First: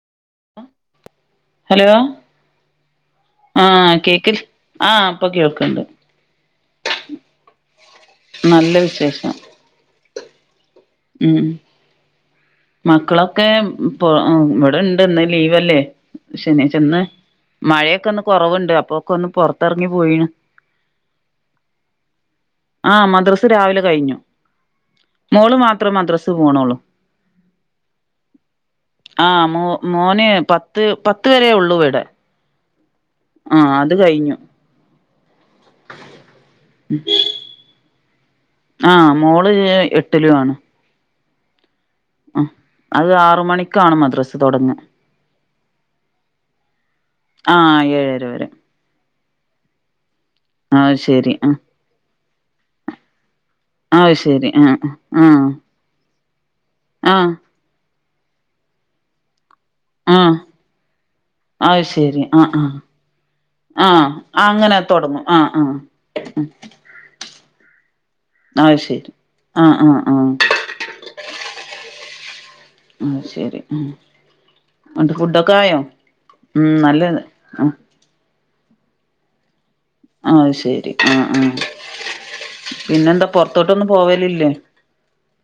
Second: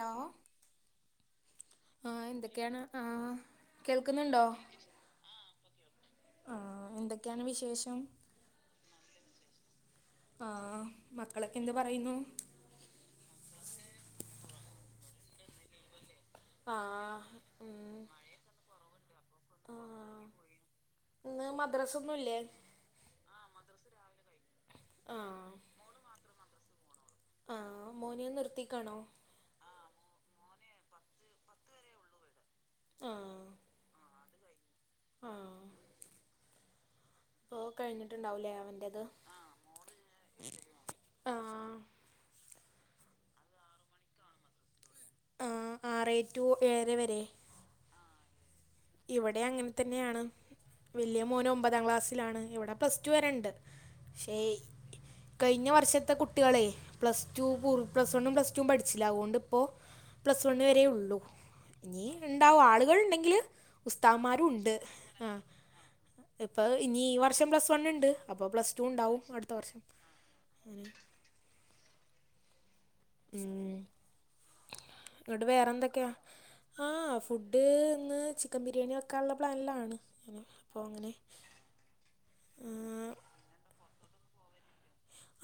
Hello ആ hello ആഹ് എന്തൊക്കെയാണ് ആഹ് ആഹ് കേക്കിൽ കേൾക്കുന്നുണ്ടോ ആഹാ ഇപ്പൊ കേൾക്കണ്ട് ആഹ് എന്തൊക്കെയാണ് വിശേഷം നല്ല വിശേഷം ആഹ് ഉം മക്കളൊക്കെ എന്ത് പറയുന്നു മക്കളൊക്കെ ഇവിടെ ഇണ്ട്ന്ന് ലീവ്ല്ലേ ശനിയാചെന്ന് ആഹ് ഉം മഴയൊക്കെ ഒന്ന് കുറവുണ്ട് അപ്പൊക്കെ ഒന്ന് പൊറത്തിറങ്ങി ആഹ് പോയിണ് ഇന്ന് മദ്രാസൊന്നും ഇല്ലേ ആഹ് മദ്രസ് രാവിലെ കഴിഞ്ഞു ആഹ് മോള് മാത്രം മദ്രസ്സ് പോകണള്ളൂ ആ മോനിയ നിർത്തിക്കാണോ ആ മ മോന് പത്ത് പത്ത് വര ഉള്ളൂ ഇവിടെ ആഹ് ആഹ് അത് കഴിഞ്ഞു ആഹ് ഉം ഓ കഴിഞ്ഞിട്ടുണ്ടാവലേ ആ മോള് എട്ടിലും ആണ് ആഹ് അത് ആറ് മണിക്കാണ് മദ്രസ് തുടങ്ങ ആറ് ടു ഏഴരവരെ ആ ഏഴര വരെ ഇവിടെ അങ്ങനെ തന്നെയാണ് അത് വലിയ ശരി മോൻ ഉം ഒമ്പതാം ക്ലാസ്സിലാണ് ഇവിടെ പ്ലസ് ടു വരെണ്ട് അത് ശേ ശരി ആഹ് ആഹ് കഴിഞ്ഞ വർഷത്തെ കുട്ടികളെ പ്ലസ് ആഹ് ടുൂർ പ്ലസ്‌വൺ പ്ലസ്ടു പഠിച്ചില്ലാ അകൊണ്ട് ഇപ്പോൾ ആഹ് പ്ലസ് വൺ വര ഉള്ളു അത് ഇനി ശരി ആഹ് ഉണ്ടാവോ ആഹ് ആളുകൾ ഉണ്ടെങ്കില് ആഹ് ഉസ്താമാരും ഉണ്ട് അങ്ങനെ തൊടങ്ങും ആ ആഹ് ആഹ് ഇപ്പൊ ഇനി ഈ വർഷം പ്ലസ് വൺ ഉണ്ട് അപ്പൊ പ്ലസ് ടു ഉണ്ടാവും അടുത്ത ആഹ വർഷം ആഹ ആഹ [unintelligible] ആ ശരി ഉം. എന്നട്ട് എന്നിട്ട് ഫുഡൊക്കെ വേറെ ആയോ എന്തൊക്കെയാ ഉ ആ നല്ലത് ഫുഡ് ആ ഇന്ന് ചിക്കൻ ബിരിയാണി വെക്കാനുള്ള പ്ലാനിലാണ് ആ അപ്പോൾ ശെരി ആ അങ്ങനെ ആ പിന്നെന്താ പൊറത്തോട്ടൊന്നും പോവലല്ലേ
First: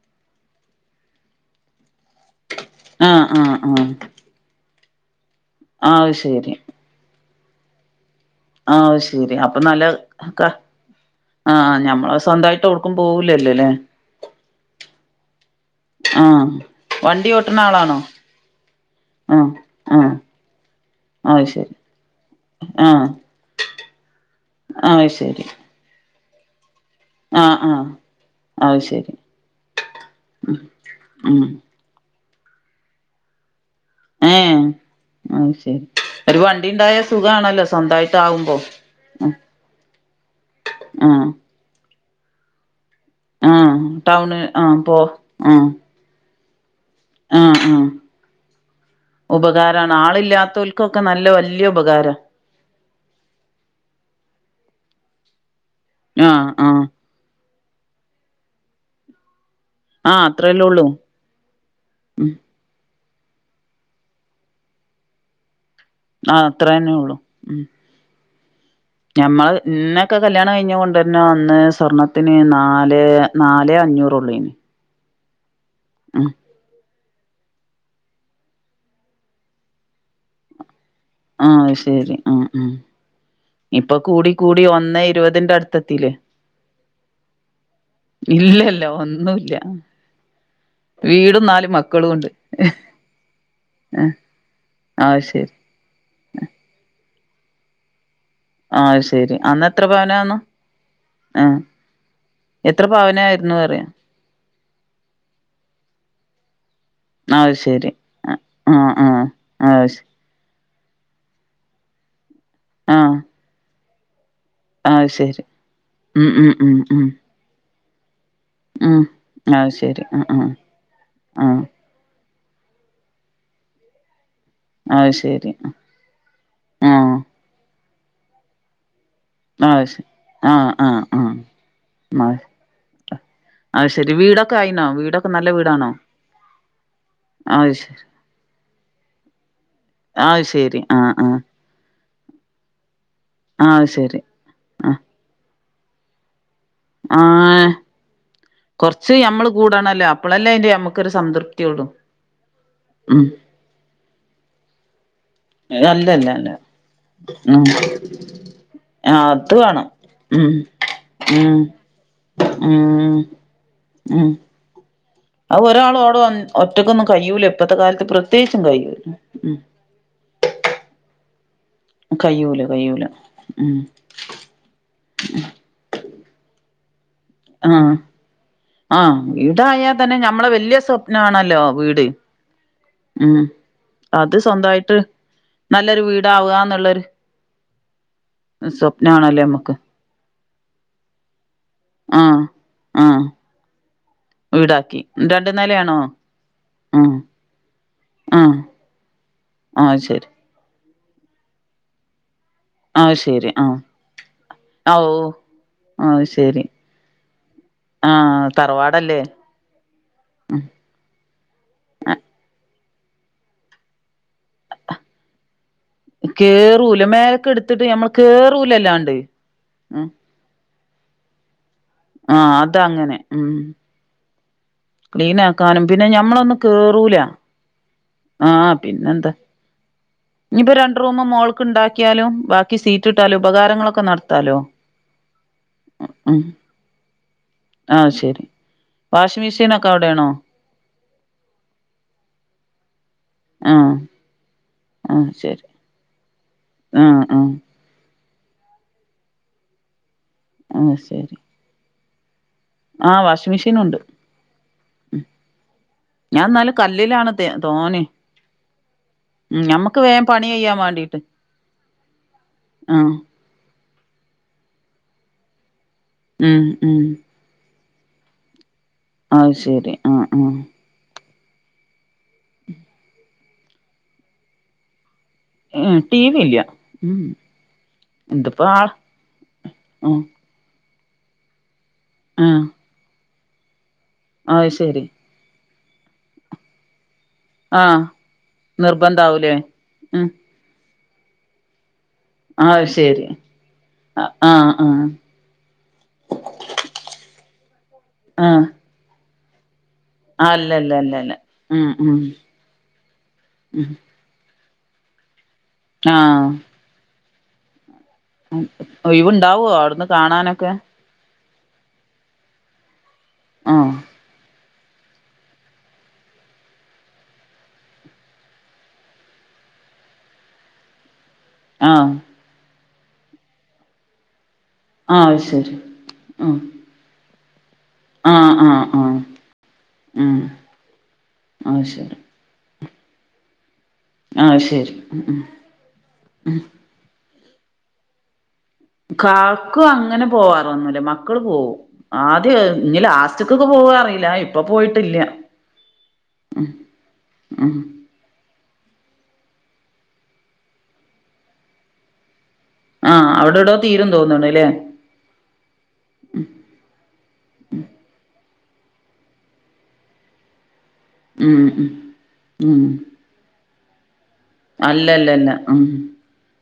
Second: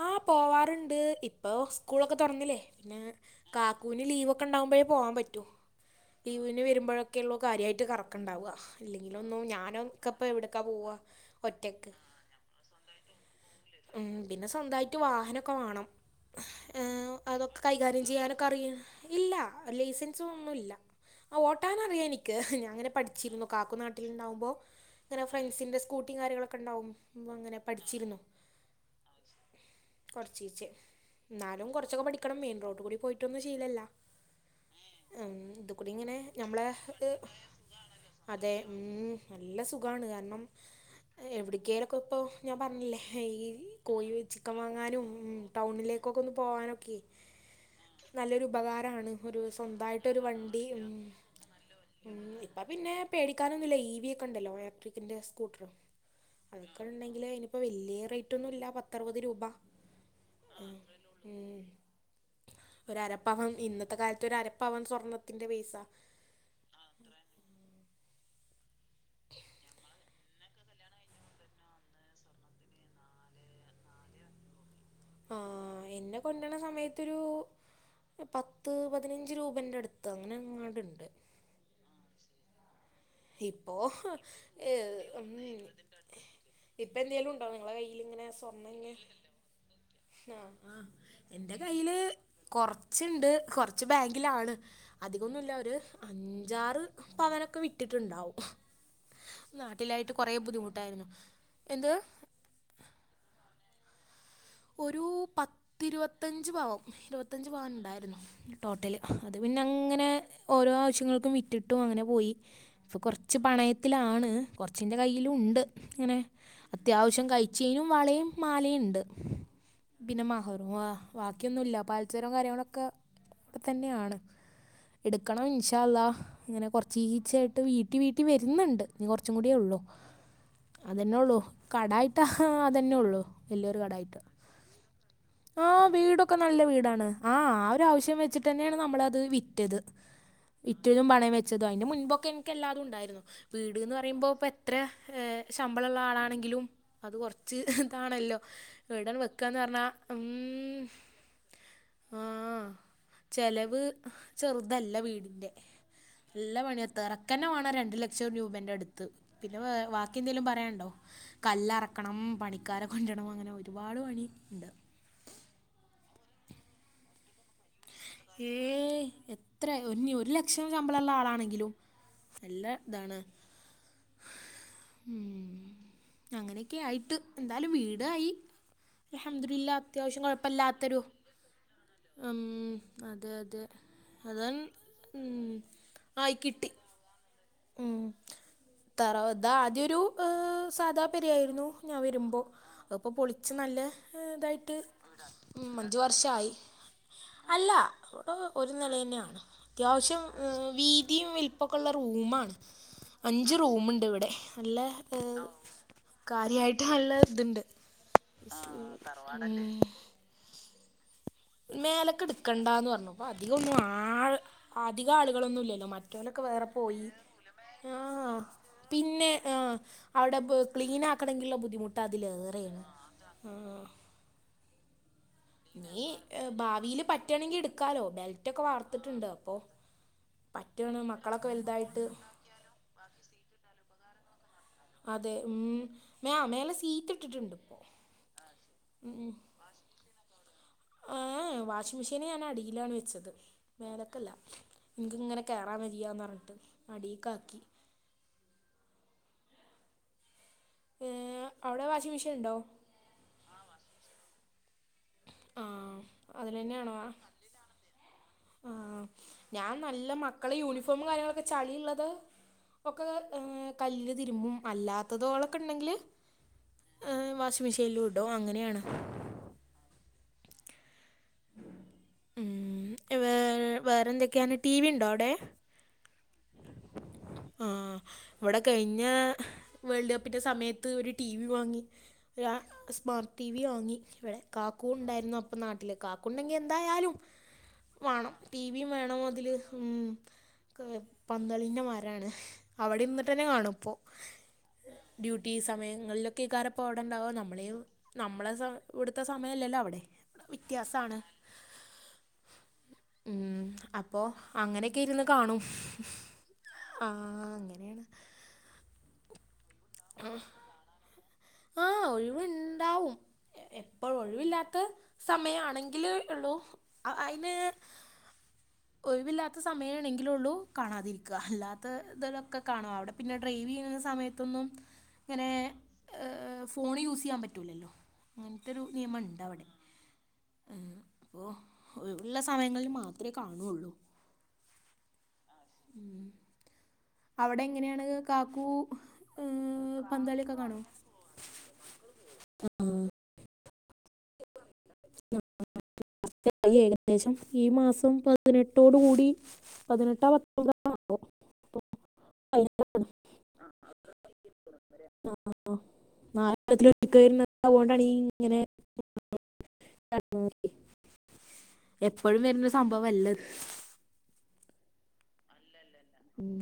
ആഹ പോവാറുണ്ട് ഇപ്പൊ സ്കൂളൊക്കെ തുറന്നില്ലേ പിന്നെ ആഹ് ആഹ് ആഹ് കാക്കുവിന് ലീവൊക്കെ കറക്ക ഉണ്ടാകുമ്പോഴേ പോകാൻ പറ്റോ അത് ശരി ലീവിന് വരുമ്പോഴൊക്കെ ഉള്ളൂ കാര്യമായിട്ട് കറക്കുണ്ടാവുക ആ അത് അല്ലെങ്കില ശരി ഒന്നും അപ്പൊ നല്ല ഞാനൊക്കെപ്പ എവിടക്കാ പോവ ഒറ്റക്ക് സ്വന്തമായിട്ട് ടുക്കും പോവൂല്ലല്ലോ അല്ലേ പിന്നെ സ്വന്തമായിട്ട് വാഹനമൊക്കെ വേണം ആഹ് ഏ വണ്ടി ഓട്ട്ണ അതൊക്കെ ആളാണോ കൈകാര്യം ചെയ്യാനൊക്കെ അറിയാണ് ഇല്ല ആഹ് ആഹ് ലൈസൻസ ഒന്നുമല്ല ആ അത് ശരി ഓട്ടാൻറിയാം എനിക്ക് ഞാൻ അങ്ങനെ ആഹ് പഠിച്ചിരുന്നു കാക്കുനാട്ടിൽ ഉണ്ടാവുമ്പോ അത് ഇങ്ങനെ ശരി ഫ്രണ്ട്സിന്റെ സ്കൂട്ടി കാര്യങ്ങളൊക്കെണ്ടാവും ആഹ് അങ്ങനെ ആഹ് പഠിച്ചിരുന്നു അത് ശരി കൊറചീച്ചെ ഉം എന്നാലും കുറച്ചൊക്കെ പഠിക്കണം മെയിൻ റോഡ കൂടി പോയിട്ട് ഒന്നും ശിലല്ല ഏ ആ ശരി ഒരു നമ്മളെ വണ്ടിണ്ടായ ഏഹ്, സുഖമാണല്ലോ സ്വന്തമായിട്ട് അതെ ആവുമ്പോ ഉം, നല്ല സുഖാണ് കാരണം ആഹ് എവിടക്കലൊക്കെ ഇപ്പോൾ ഞാൻ പറഞ്ഞില്ലേ ഈ ഈ ആഹ് കോഴി ടൗണ് ചിക്കൻ ആഹ് പോ വാങ്ങാനും ആഹ് ടൗണിലേക്കൊക്കെ ഒന്ന് പോകാനൊക്കെ ആഹ് ആഹ് നല്ലൊരു ഉപകാരാണ് ഒരു ഉപകാരാണ് സ്വന്തായിട്ടൊരു വണ്ടി ഉം ആളില്ലാത്തോൽക്കൊക്കെ നല്ല വല്യ ഉപകാരാ ഇപ്പ പിന്നെ പേടിക്കാനൊന്നുല്ല ഈവിയെക്കെ ണ്ടല്ലോ ഏട്രിക്കിന്റെ സ്കൂട്ട്ർ [unintelligible] ആ ക്കണ്ടെങ്കില് ഇനിപ്പം വല്ല്യേ റൈറ്റ് ഒന്നും ഇല്ല പത്തറുപത് രൂപ ആ അത്രല്ലേ ഒള്ളൂ ഉം ഒര് അരപ്പവൻ ഇന്നത്തെ കാലത്ത് ഒര് അരപ്പവൻ സ്വർണ്ണത്തിന്റെ പൈസ ആ അത്രന്നെ ഒള്ളൂ ഞമ്മള് ഇന്നെ ക്കെ കല്യാണം കഴിഞ്ഞ് കൊണ്ടര്ണ അന്ന് സ്വർണ്ണത്തിന് നാലേ നാലേ അഞ്ഞൂറൊള്ളെനി ആ ഇന്നെ കൊണ്ടണ സമയ ത്തൊരു പത്ത് പതിനഞ്ച് രൂപൻ്റെ അടുത്ത് അങ്ങനെ ങ്ങാണ്ട്ണ്ട്. ആഹ് അഹ് ശരി ആ ആ ഇപ്പോഏ ഒന്ന് ഇരുപതിന്റെ അടുത്തെത്തില്ലേ ഇപ്പ എന്തേലും ണ്ടോ നിങ്ങളെ കയില്ങ്ങനെ സ്വർണ ഇല്ലല്ല ഞ്ഞ് ഒന്നുല്ല ആ ആ വീടും എന്റെ നാല് കയ്യില് മക്കളും ഉണ്ട് കൊറച്ച്ണ്ട് കൊറച്ച് ബാങ്കിലാണ് ആഹ് അധികന്നുല്ല ശരി ഒര് അഞ്ചാറ് പവനൊക്കെ വിറ്റ്ട്ട്ണ്ടാവും ആഹ് ശരി അന്ന് എത്ര നാട്ടിലായിട്ട് കൊറെ പവനാന്നു ബുദ്ധിമുട്ടായിരുന്നു ആഹ് എന്ത്. എത്ര പാവനായിരുന്നു അറിയാ ഒരു പത്തിരുവത്തഞ്ച് പാവൻ ഇരുപത്തജ്ജ് ആഹ് പവൻ ശരി ഉണ്ടായിരുന്നു ആഹ് ടോട്ടല് ആഹ് അത് പിന്നെ ആഹ് ശ അങ്ങനെ ഓരോ ആവശ്യങ്ങൾക്കും വിറ്റിട്ടും അങ്ങനെ പോയി ഇപ്പ ആഹ് കൊറച്ച് പണയത്തിലാണ് കൊർ ച്ച് ന്റെ ആഹ് ശരി കയ്യിലുണ്ട് അങ്ങനെ ഉം ഉം ഉം ഉം അത്യാവശ്യം കഴിച്ചയ്നും വളയും മാലയും ണ്ട്. അഹ് ശ പിന്നെ മഹ് റും വാ വാക്കിയൊന്നുല്ല പാൽസാരും കാര്യങ്ങളൊക്കെ തന്നെയാണ് ആഹ് എടുക്കണം ശരി ഇൻഷാ അല്ല ഇങ്ങനെ കുറച്ച് ആഹ് ചീച്ച ആയിട്ട് വീട്ടി വീട്ടി വരുന്നുണ്ട്. ഇഞ്ഞ് കുറച്ചും കൂടിയേ ഒള്ളൂ ആഹ് ശ ആഹ് ആഹ് അതന്നെ ഒള്ളു കടായിട്ടാ ആഹ് അതന്നെ ഒള്ളൂ വല്യയൊരു കടായിട്ട്. കായി ണോ വീട് ആഹ് വീടൊക്കെ നല്ല വീടാണ് ആ ആ ആഹ് ഒരു ശരി ആവശ്യം വെച്ചിട്ട് തന്നെയാണ് നമ്മളത് വിറ്റത് അഹ് ശരി ആ ആ ത് അയിന്റെ മുൻപൊക്കെ ഇൻക്ക് എല്ലാതും ഉണ്ടായിരുന്നു ആഹ് വീട്ന്ന് ശെരി പറയുമ്പോ എത്ര ആഹ് ശമ്പളള്ള ആളാണെങ്കിലും അത് കുറച്ച് ആഹ് ഇതാണല്ലോ ഇവടെ കൊറച്ച് വെ ഞമ്മള് [unintelligible] കൂടണല്ലോ അപ്പളല്ലേ അയിന്റെ ഉം ഞമ്മക്കൊരു സംതൃപ്തിയൊള്ളു ആ ഉം ചെ ലവ് ചെറുതല്ല വീടിൻ്റെ അല്ലല്ല അല്ല നല്ല പണി തറക്കന്നെ ഉം വേണം രണ്ട് ലക്ഷം രൂപന്റെടുത്ത് ആഹ് അത് പിന്നെ വേ വേണം വാക്കി എന്തെങ്കിലും ഉം പറയാണ്ടോ. ഉം കല്ലറക്കണം പണിക്കാര ഉം കൊണ്ടണം അങ്ങനെ ഒരുപാട് പണി ഉണ്ട് അഹ് ഒരാളോടൊന്ന് ഒറ്റക്കൊന്നും കഴൂല ഇപ്പത്തെ കാലത്ത് പ്രത്യേകിച്ചും കഴൂല്ല ഉം ഇഞ്ഞ് ഒരു ലക്ഷം ശമ്പളള്ള ആളാണെങ്കിലും കയ്യൂല നല്ല കയ്യൂല താണ് ഉം ഉം അങ്ങനെയൊക്കെ ആയിട്ട് എന്തായാലും ആഹ് വീടായി ആഹ് അൽഹംദുലില്ലാ വീടായാ തന്നെ അത്യാവശ്യം ഞമ്മളെ വല്യ കുഴപ്പമില്ലാത്തൊരു സ്വപ്നാണല്ലോ വീട് ഉം, അതെ ഉം അതെ അത് അതാണ് ഉം, സ്വന്തായിട്ട്നല്ലൊരു ആയി കിട്ടി വീടാവാന്നുള്ളൊര് ഉം തറവ ഇത് ആദ്യൊരു സാദാ പെ രേയിരുന്നു ഞാൻ വരുമ്പോ ആഹ് അഹ് പ്പം ആഹ് പൊളിച്ച് നല്ല ഇതായിട്ട് വീടാക്കി രണ്ട് ഉം നെലയാണോ അഞ്ചു വർഷായി ആഹ് അല്ല വിടെ ആഹ് ഒരു നില ന്നെയാണ് ആഹ് അത്യാവശ്യം ശരി വീതിയും വെൽപ്പൊക്കള്ള റൂമാ ആഹ് ശരി ആഹ് അഞ്ച്റൂമുണ്ട് ഇവിടെ നല്ല ആഹ് ഏ ഓഹ് ആഹ് ശരി കാര്യായിട്ട് നല്ല ഇത്ണ്ട് ആഹ് ആ തറവാടല്ലേ ഉം മേലക്ക് ഇട്ക്കേണ്ട ന്ന് പറഞ്ഞു അധി കൊന്നും ആള് അധിക ആളുകളൊന്നും ഇല്ലല്ലോ മ മറ്റലൊക്കെ വേറെ കേറൂല പോയി മേലക്ക് എടുത്തിട്ട് ഞമ്മൾ ആഹ് കേറൂലല്ലാണ്ട് പിന്നെ ആഹ് ഉം അവിടെ പൊ ക്ലീൻ ആക്കണെങ്കിള്ള ബുദ്ധിമുട്ട് ആഹ് അതിലേറെയാണ് അതങ്ങനെ ആഹ് ക്ലീൻ ആക്കാനും പിന്നെ ഞമ്മളൊന്നും കേറൂല ക്കാലോ ബെൽറ്റ ഒക്കെ ആഹ് വാർത്തിട്ടുണ്ട് പിന്നെന്താ അപ്പൊ ഇനിയിപ്പോ പറ്റാണ് മക്കളൊക്കെ വൽതായിട്ട് സീറ്റിട്ടാലോ ഉപകാരങ്ങളൊക്കെ നടത്താലോ അതെ ഉം മേ ഉം മേലെ സീറ്റ് ഇട്ടിട്ട്ണ്ട് ആഹ് വാഷിംഗ് മിഷീൻ ഒക്കെ അവിടെണോ? ഏഹ് വാഷിംഗ് മെഷീന് ഞാന് അടിയിലാണ് വെച്ചത് ആഹ് മേലക്കല്ല നിനക്ക് ആഹ് ഇങ്ങനെ ശരി കയറാൻ വയ്യാന്ന് പറഞ്ഞിട്ട് ആഹ് അടിക്ക് ആഹ് ആക്കി. ആഹ് ശരി അവിടെ വാഷിംഗ് മെഷിൻ ഇണ്ടോ? ആഹ് വാഷിംഗ് മെഷീൻ ഉണ്ട് ആ ഞാൻ ന്നാലും കല്ലിലാണ് തോനിം ആഹ് ഞാൻ നല്ല പണി മക്കളെ ചെയ്യാൻ യൂണിഫോമ് വേണ്ടീട്ട് കാര്യങ്ങളൊക്കെ ചളി ഇള്ളത് ആഹ് ഒക്കെങ്ങ ഉം കല്ല്ല് തിരുമ്പും അല്ലാത്തതോളൊക്കെ ഉണ്ടെങ്കില് ഉം ഉം മിഷില്ലുഡു അങ്ങനെയാണ് അശരി ആഹ് ആഹ് ഉം വേർ വേറെന്തൊക്കെയാണ് ടി വി ഇണ്ടോ അവിടെ എ ടി വി ഇല്ല ആഹ് ഇവിടെ ഇതിപ്പോ ആഹ് കഴിഞ്ഞ വേൾഡ് ഉം കപ്പിന്റെ സമയ ത്ത് ഒരു ടി വി വാങ്ങി ഒ ആഹ് സ്മാർട്ട് ടി വി വാങ്ങി ഇവിടെ അത് കാക്കൂ ശരി ഉണ്ടായിരുന്നു അപ്പ നാട്ടില് കാക്കു ഇണ്ടെങ്കി എന്തായാലും ആഹ് വേണം ടി വിയും വേണം അതില് നിർബന്ധാവൂലേ ഉം പന്തളിന്റെ മരാണ് അത് അവിടെ ശരി ഇര്ന്നിട്ടന്നെ കാണും ഇപ്പോ ആഹ് ആഹ് ഡ്യൂട്ടി സമയങ്ങളിലൊക്കെയ് ക്കാരപ്പോ അവിടണ്ടാവോ നമ്മളെ നമ്മളെ ആഹ് സ ഇവിടുത്തെ സമയല്ലല്ലോ അവിടീം അല്ല അല്ല അല്ല വ്യത്യാസണ് അല്ല ഉം ഉം ഉം പ്പൊ അങ്ങനെയൊക്കെ ഇരുന്ന് കാണും ആഹ് ആഹ് അങ്ങനെണ് ഒയിവുണ്ടാവോ അവിട്ന്ന് കാണാനൊക്കെ ആഹ് ഒഴിവുണ്ടാവും ആഹ് എപ്പോഴും ഒഴിവില്ലാത്തെ സമയ ആണെങ്കിൽ ഉള്ളൂ അയിന് ഒഴിവില്ലാത്ത സമയമാണെങ്കിലുള്ളൂ കാണാതിരിക്ക അല്ലാത്ത ആഹ് ഇതലൊക്കെ കാണും അവിടെ പിന്നെ ഡ്രൈവെയ്യുന്ന സമയത്തൊന്നും ആഹ് അത് ശരി ആഹ് ങ് ഫോണ് യൂസെയ്യാൻ പറ്റുല്ലല്ലോ അങ്ങൻ ആഹ് ത്തൊരു ആഹ് ആഹ് നിയമം ഇണ്ട് അവിടെ ഉം ങ് അപ്പൊ അത് ഒഴി ശരി ല്ല സമയങ്ങളിൽ മാത്രേ കാണുള്ളൂ ആഹ് ശരി ഉം. അവിടെ എങ്ങനെയാണ് കാക്കു കാക്കു ഏഹ്, അങ്ങനെ പന്തളിയൊക്കെ കാണുമോ പോവാറൊന്നൂല്യ മക്കള് പോവും ആദ്യ ആ ഇങ്ങ ചക്കൊക്കെ പോവാറിം ഏകദേശം ഈ ഉം മാസം പ പതിനെട്ടോട് കൂടി പതിനെട്ടാ പത്തൊമ്പതാ ആകോ [unintelligible] ആഹ് അവിടെടോ തീരും തോന്ന്ണ് ല്ലേ ആഹ് നാലത്തി [unintelligible] വരുന്നണ്ടാണീ ഇങ്ങനെ [unintelligible] [unintelligible] ഉം ഉം എപ്പഴും വര്ണ സംഭവല്ല അല്ലല്ല അല്ല ഉം മം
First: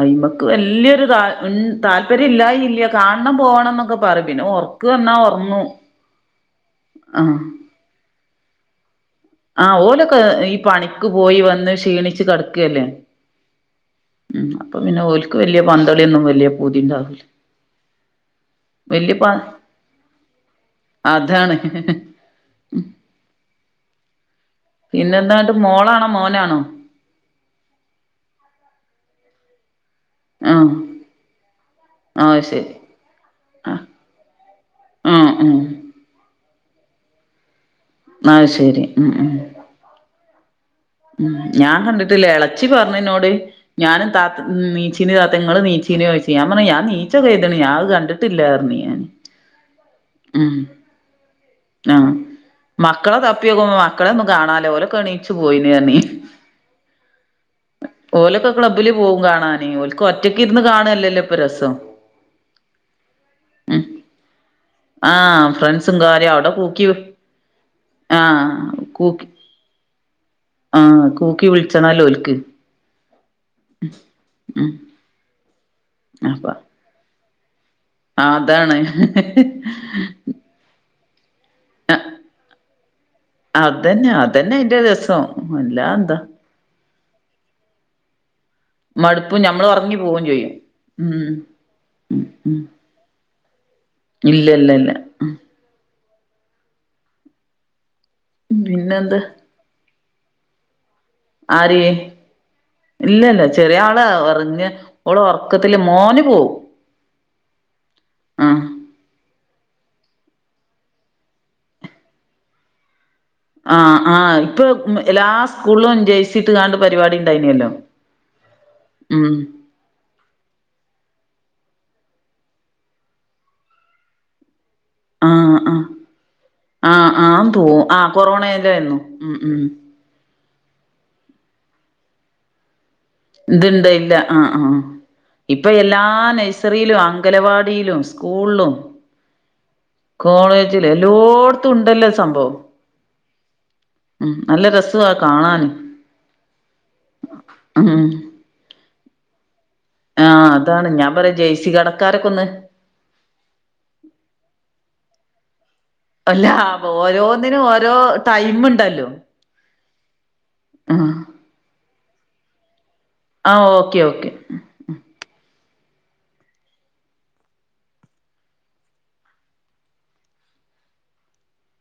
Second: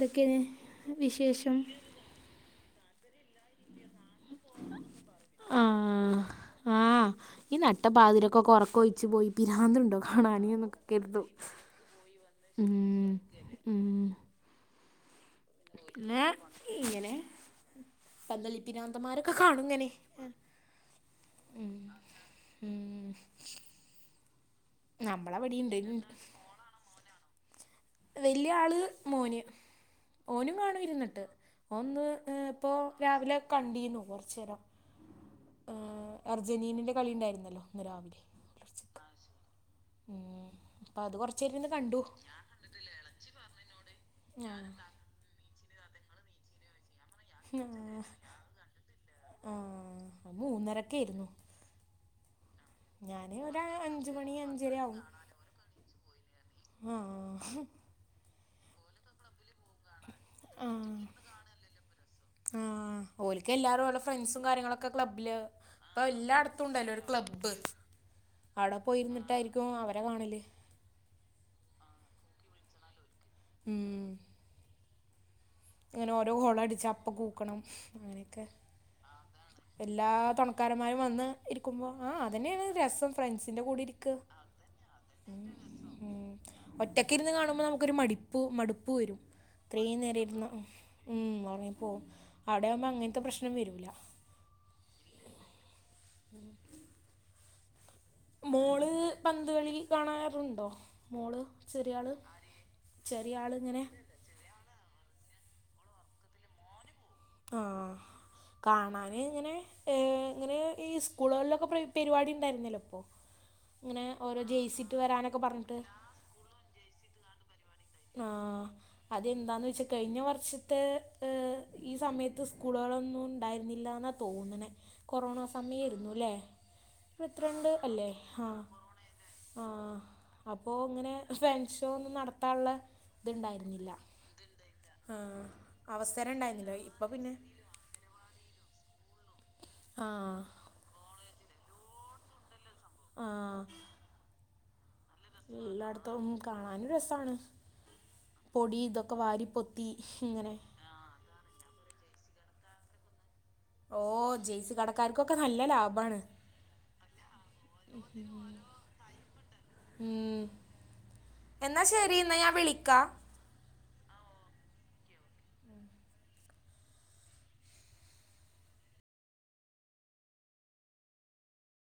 അയ്മക്ക് വല്യൊരു ത വിശേഷം താല്പര്യം ഇല്ലായി ഇല്ല കാണണം പോണം എന്നൊക്കെ പറയും പിന്നെ ഒ ർക്ക് വന്ന ആ ഒറങ്ങും. പാതിരാക്കോകേ ഉറക്കം ഒഴച്ച് പോയി ആഹ് പിരാന്ത്ണ്ടോ ഓലൊക്കെ കാണാന് ഈ എന്നൊക്കെ പണിക്ക് കരുത പോയി വന്ന് ക്ഷീണിച്ച് ഉം കിടക്കല്ലേ ഉം ഉം അപ്പൊ പിന്ന ഓൽക്ക് വല്ല്യ പിന്നെ പന്തളിയൊന്നും വല്ല്യ പൂതിണ്ടാവൂല പന്ത്ളി പ്രാന്തന്മാർ കാണുങ്ങനെ അതാണ് ഹ് ഹ് ഹ് ഉം നമ്മളവിടെയിണ്ടേയിലണ്ട് ഹലോ വല്ല്യാള് മോന് ഓനും ആഹ് കാണും ഇരുന്നട്ട് ഓൻന്ന് അ് ആഹ് ഇപ്പൊ ശരി രാവിലെ ആഹ് കണ്ടീന്നു കൊറച്ചേരം. ആഹ് ആ അർജന്റീനന്റെ കളി ഇണ്ടായിരുന്നല്ലോ ആഹ് ശരി ഉം ഉം ഉം അപ്പം അത് ഉം കുറച്ച് നേരം ഇരുന്ന് ഞാൻ കണ്ടു കണ്ടിട്ടില്ല എളച്ചി പറഞ്ഞെന്നോട് ഞാനും താ ആ നീച്ചിന് താത്താ ഇങ്ങള് നീച്ചിനോ ചോയ്ച്ച് ഞാൻ പറയും ഞാൻ നീച്ചൊക്കെയ്ത്ണ് ഞാ അത് ആ കണ്ടിട്ടില്ലാ പറഞ്ഞ്ഞാന് ഉം പി ക്കേയിരുന്നു ആഹ് മക്കള ഒരു തപ്പിയോക്കുമ്പ മക്കള അഞ്ച് ഒന്നും മണി കാണാല്ല ഓലൊക്ക എണീച്ച് പോയീന് പറഞ്ഞി ആഹ് ഓലൊക്കെ ക്ലബ്ബില് പോവും കാണാന് ഓൽക്ക് ഒറ്റക്കിരുന്ന് കാണ്യല്ലല്ലോ ഇപ്പൊ രസം ആഹ് ഓല്ക്കെല്ലാരും ഓല ഫ്രണ്ട്സും കാര്യങ്ങളൊക്ക് ക്ക ക്ലബ്ബില് ആഹ് ഫ്രണ്ട്സും ഇപ്പൊ കാര്യം അവിടെ എല്ലാടത്തു കൂക്കി ഉണ്ടല്ലോ ഒരു ക്ലബ്ബ് ആഹ് അവടെ കൂക്കി പോയിരുന്നിട്ടായിരിക് ക്കും അവരെ കാണല് ആഹ് കൂക്കി വിളിച്ചണല്ലോഒല്ക്ക് ഉം ഇങ്ങന ഓരോ അപ്പൊ ഗോളടിച്ചാ അപ്പ കൂക്കണം അങ്ങനെയൊക്കെ അതാണ് എല്ലാ [unintelligible] ക്കാരമ്മാരും വന്ന് ഇരിക്കുമ്പോ ആഹ് അതന്നേണ് രസം ഫ്രണ്ട്സിന്റെ കൂടെ ഇരിക്ക അതന്നെ അതന്നെ അയിന്റെ രസം ഉം അല്ലാതെന്താ ഉം ഒറ്റക്കിരുന്ന് കാണുമ്പ നമുക്കൊരു മടിപ്പൂ മടുപ്പു വരും മടുപ്പും ഞമ്മള് ഒറങ്ങി ഇത്രയും നേരം പോവും ഇരുന്ന് ചെയ്യും ഉം ഒറങ്ങിപ്പോകും അവടെയാവുമ്പ അങ്ങനത്തെ പ്രശ്നം വരൂല ഇല്ലല്ലല്ല ഉം മോള് പിന്നെന്ത് പന്ത് കളി കാണാറുണ്ടോ മോള് ആര് ചെറിയ ആള് ഇല്ലല്ല ചെറിയ ആള് ഒറങ്ങാ ഓള് ഒറക്കത്തില് മോന് പോവും ആഹ് ആഹ് കാണാന് ഇങ്ങനെ ഏ ഇങ്ങനെ ഈ സ്കൂളുകളിലൊക്ക പ്രേ പെരിവാടി ഇണ്ടായിര്ന്നല്ല അപ്പോ ആഹ് ആഹ് ഇപ്പ ഉം എല്ലാ പറഞ്ഞിട്ട് സ്കൂളിലും ജരഴ്‌സിട്ട്കാണ്ട് പരിപാടി ഇണ്ടായിനിയല്ലോ ആഹ് അതെന്താന്ന് വെച്ചാ കഴിഞ്ഞ വർഷത്തെ അ് ഈ സമയത്ത് സ്കൂളുകളൊന്നും ഉണ്ടായിരുന്നില്ലാന്നാ തോന്ന്ണേ കൊറോണാ ആഹ് ആഹ് സമയേരുന്നൂലേ ആഹ് ആന്ന് ഇരുവത്ത്രണ്ട് തോന്നു അല്ലേ ആഹ് കൊറോണയിലായിരുന്നു ഉം ഉം ആഹ് അപ്പോ ഇങ്ങനെ ഫാൻ ഷോ ഒന്നും നടത്താൻള്ള ഇത്ണ്ട് ഇല്ല ആഹ് ആഹ് ആഹ് ഇപ്പൊ എല്ലാ അവസരം ഉണ്ടായിരുന്നില്ല നഴ്സറിലും ഇപ്പൊ പിന്നെ അംഗലവാ വാടീലും സ്ക്കുളും ആഹ് കോളേ ജില് എല്ലോടത്തും ഉണ്ടല്ലോ സംഭവം ആഹ് ഉം നല്ല രസം എല്ലാടത്തും കാണാനും രസാണ് ഉം പൊടീ തൊക്കെ വാരി പൊത്ത് ആഹ് അതാണ് ഞാൻ പറയാ ജെയ്സി കടക്കാരൊക്കൊന്ന് ഓ ജെയ്സി കടക്ക് ക്കാര്ക്കൊക്ക നല്ല ലാഭാണ്. അല്ല ഓരോന്നിനും ഓരോ ടൈം ഉണ്ടല്ലോ ഉം ആഹ് എന്നാ ശരി ന്നാ ഞാൻ വിളിക്കാ. ആഹ് ഓക്കെ ഓക്കെ ഉം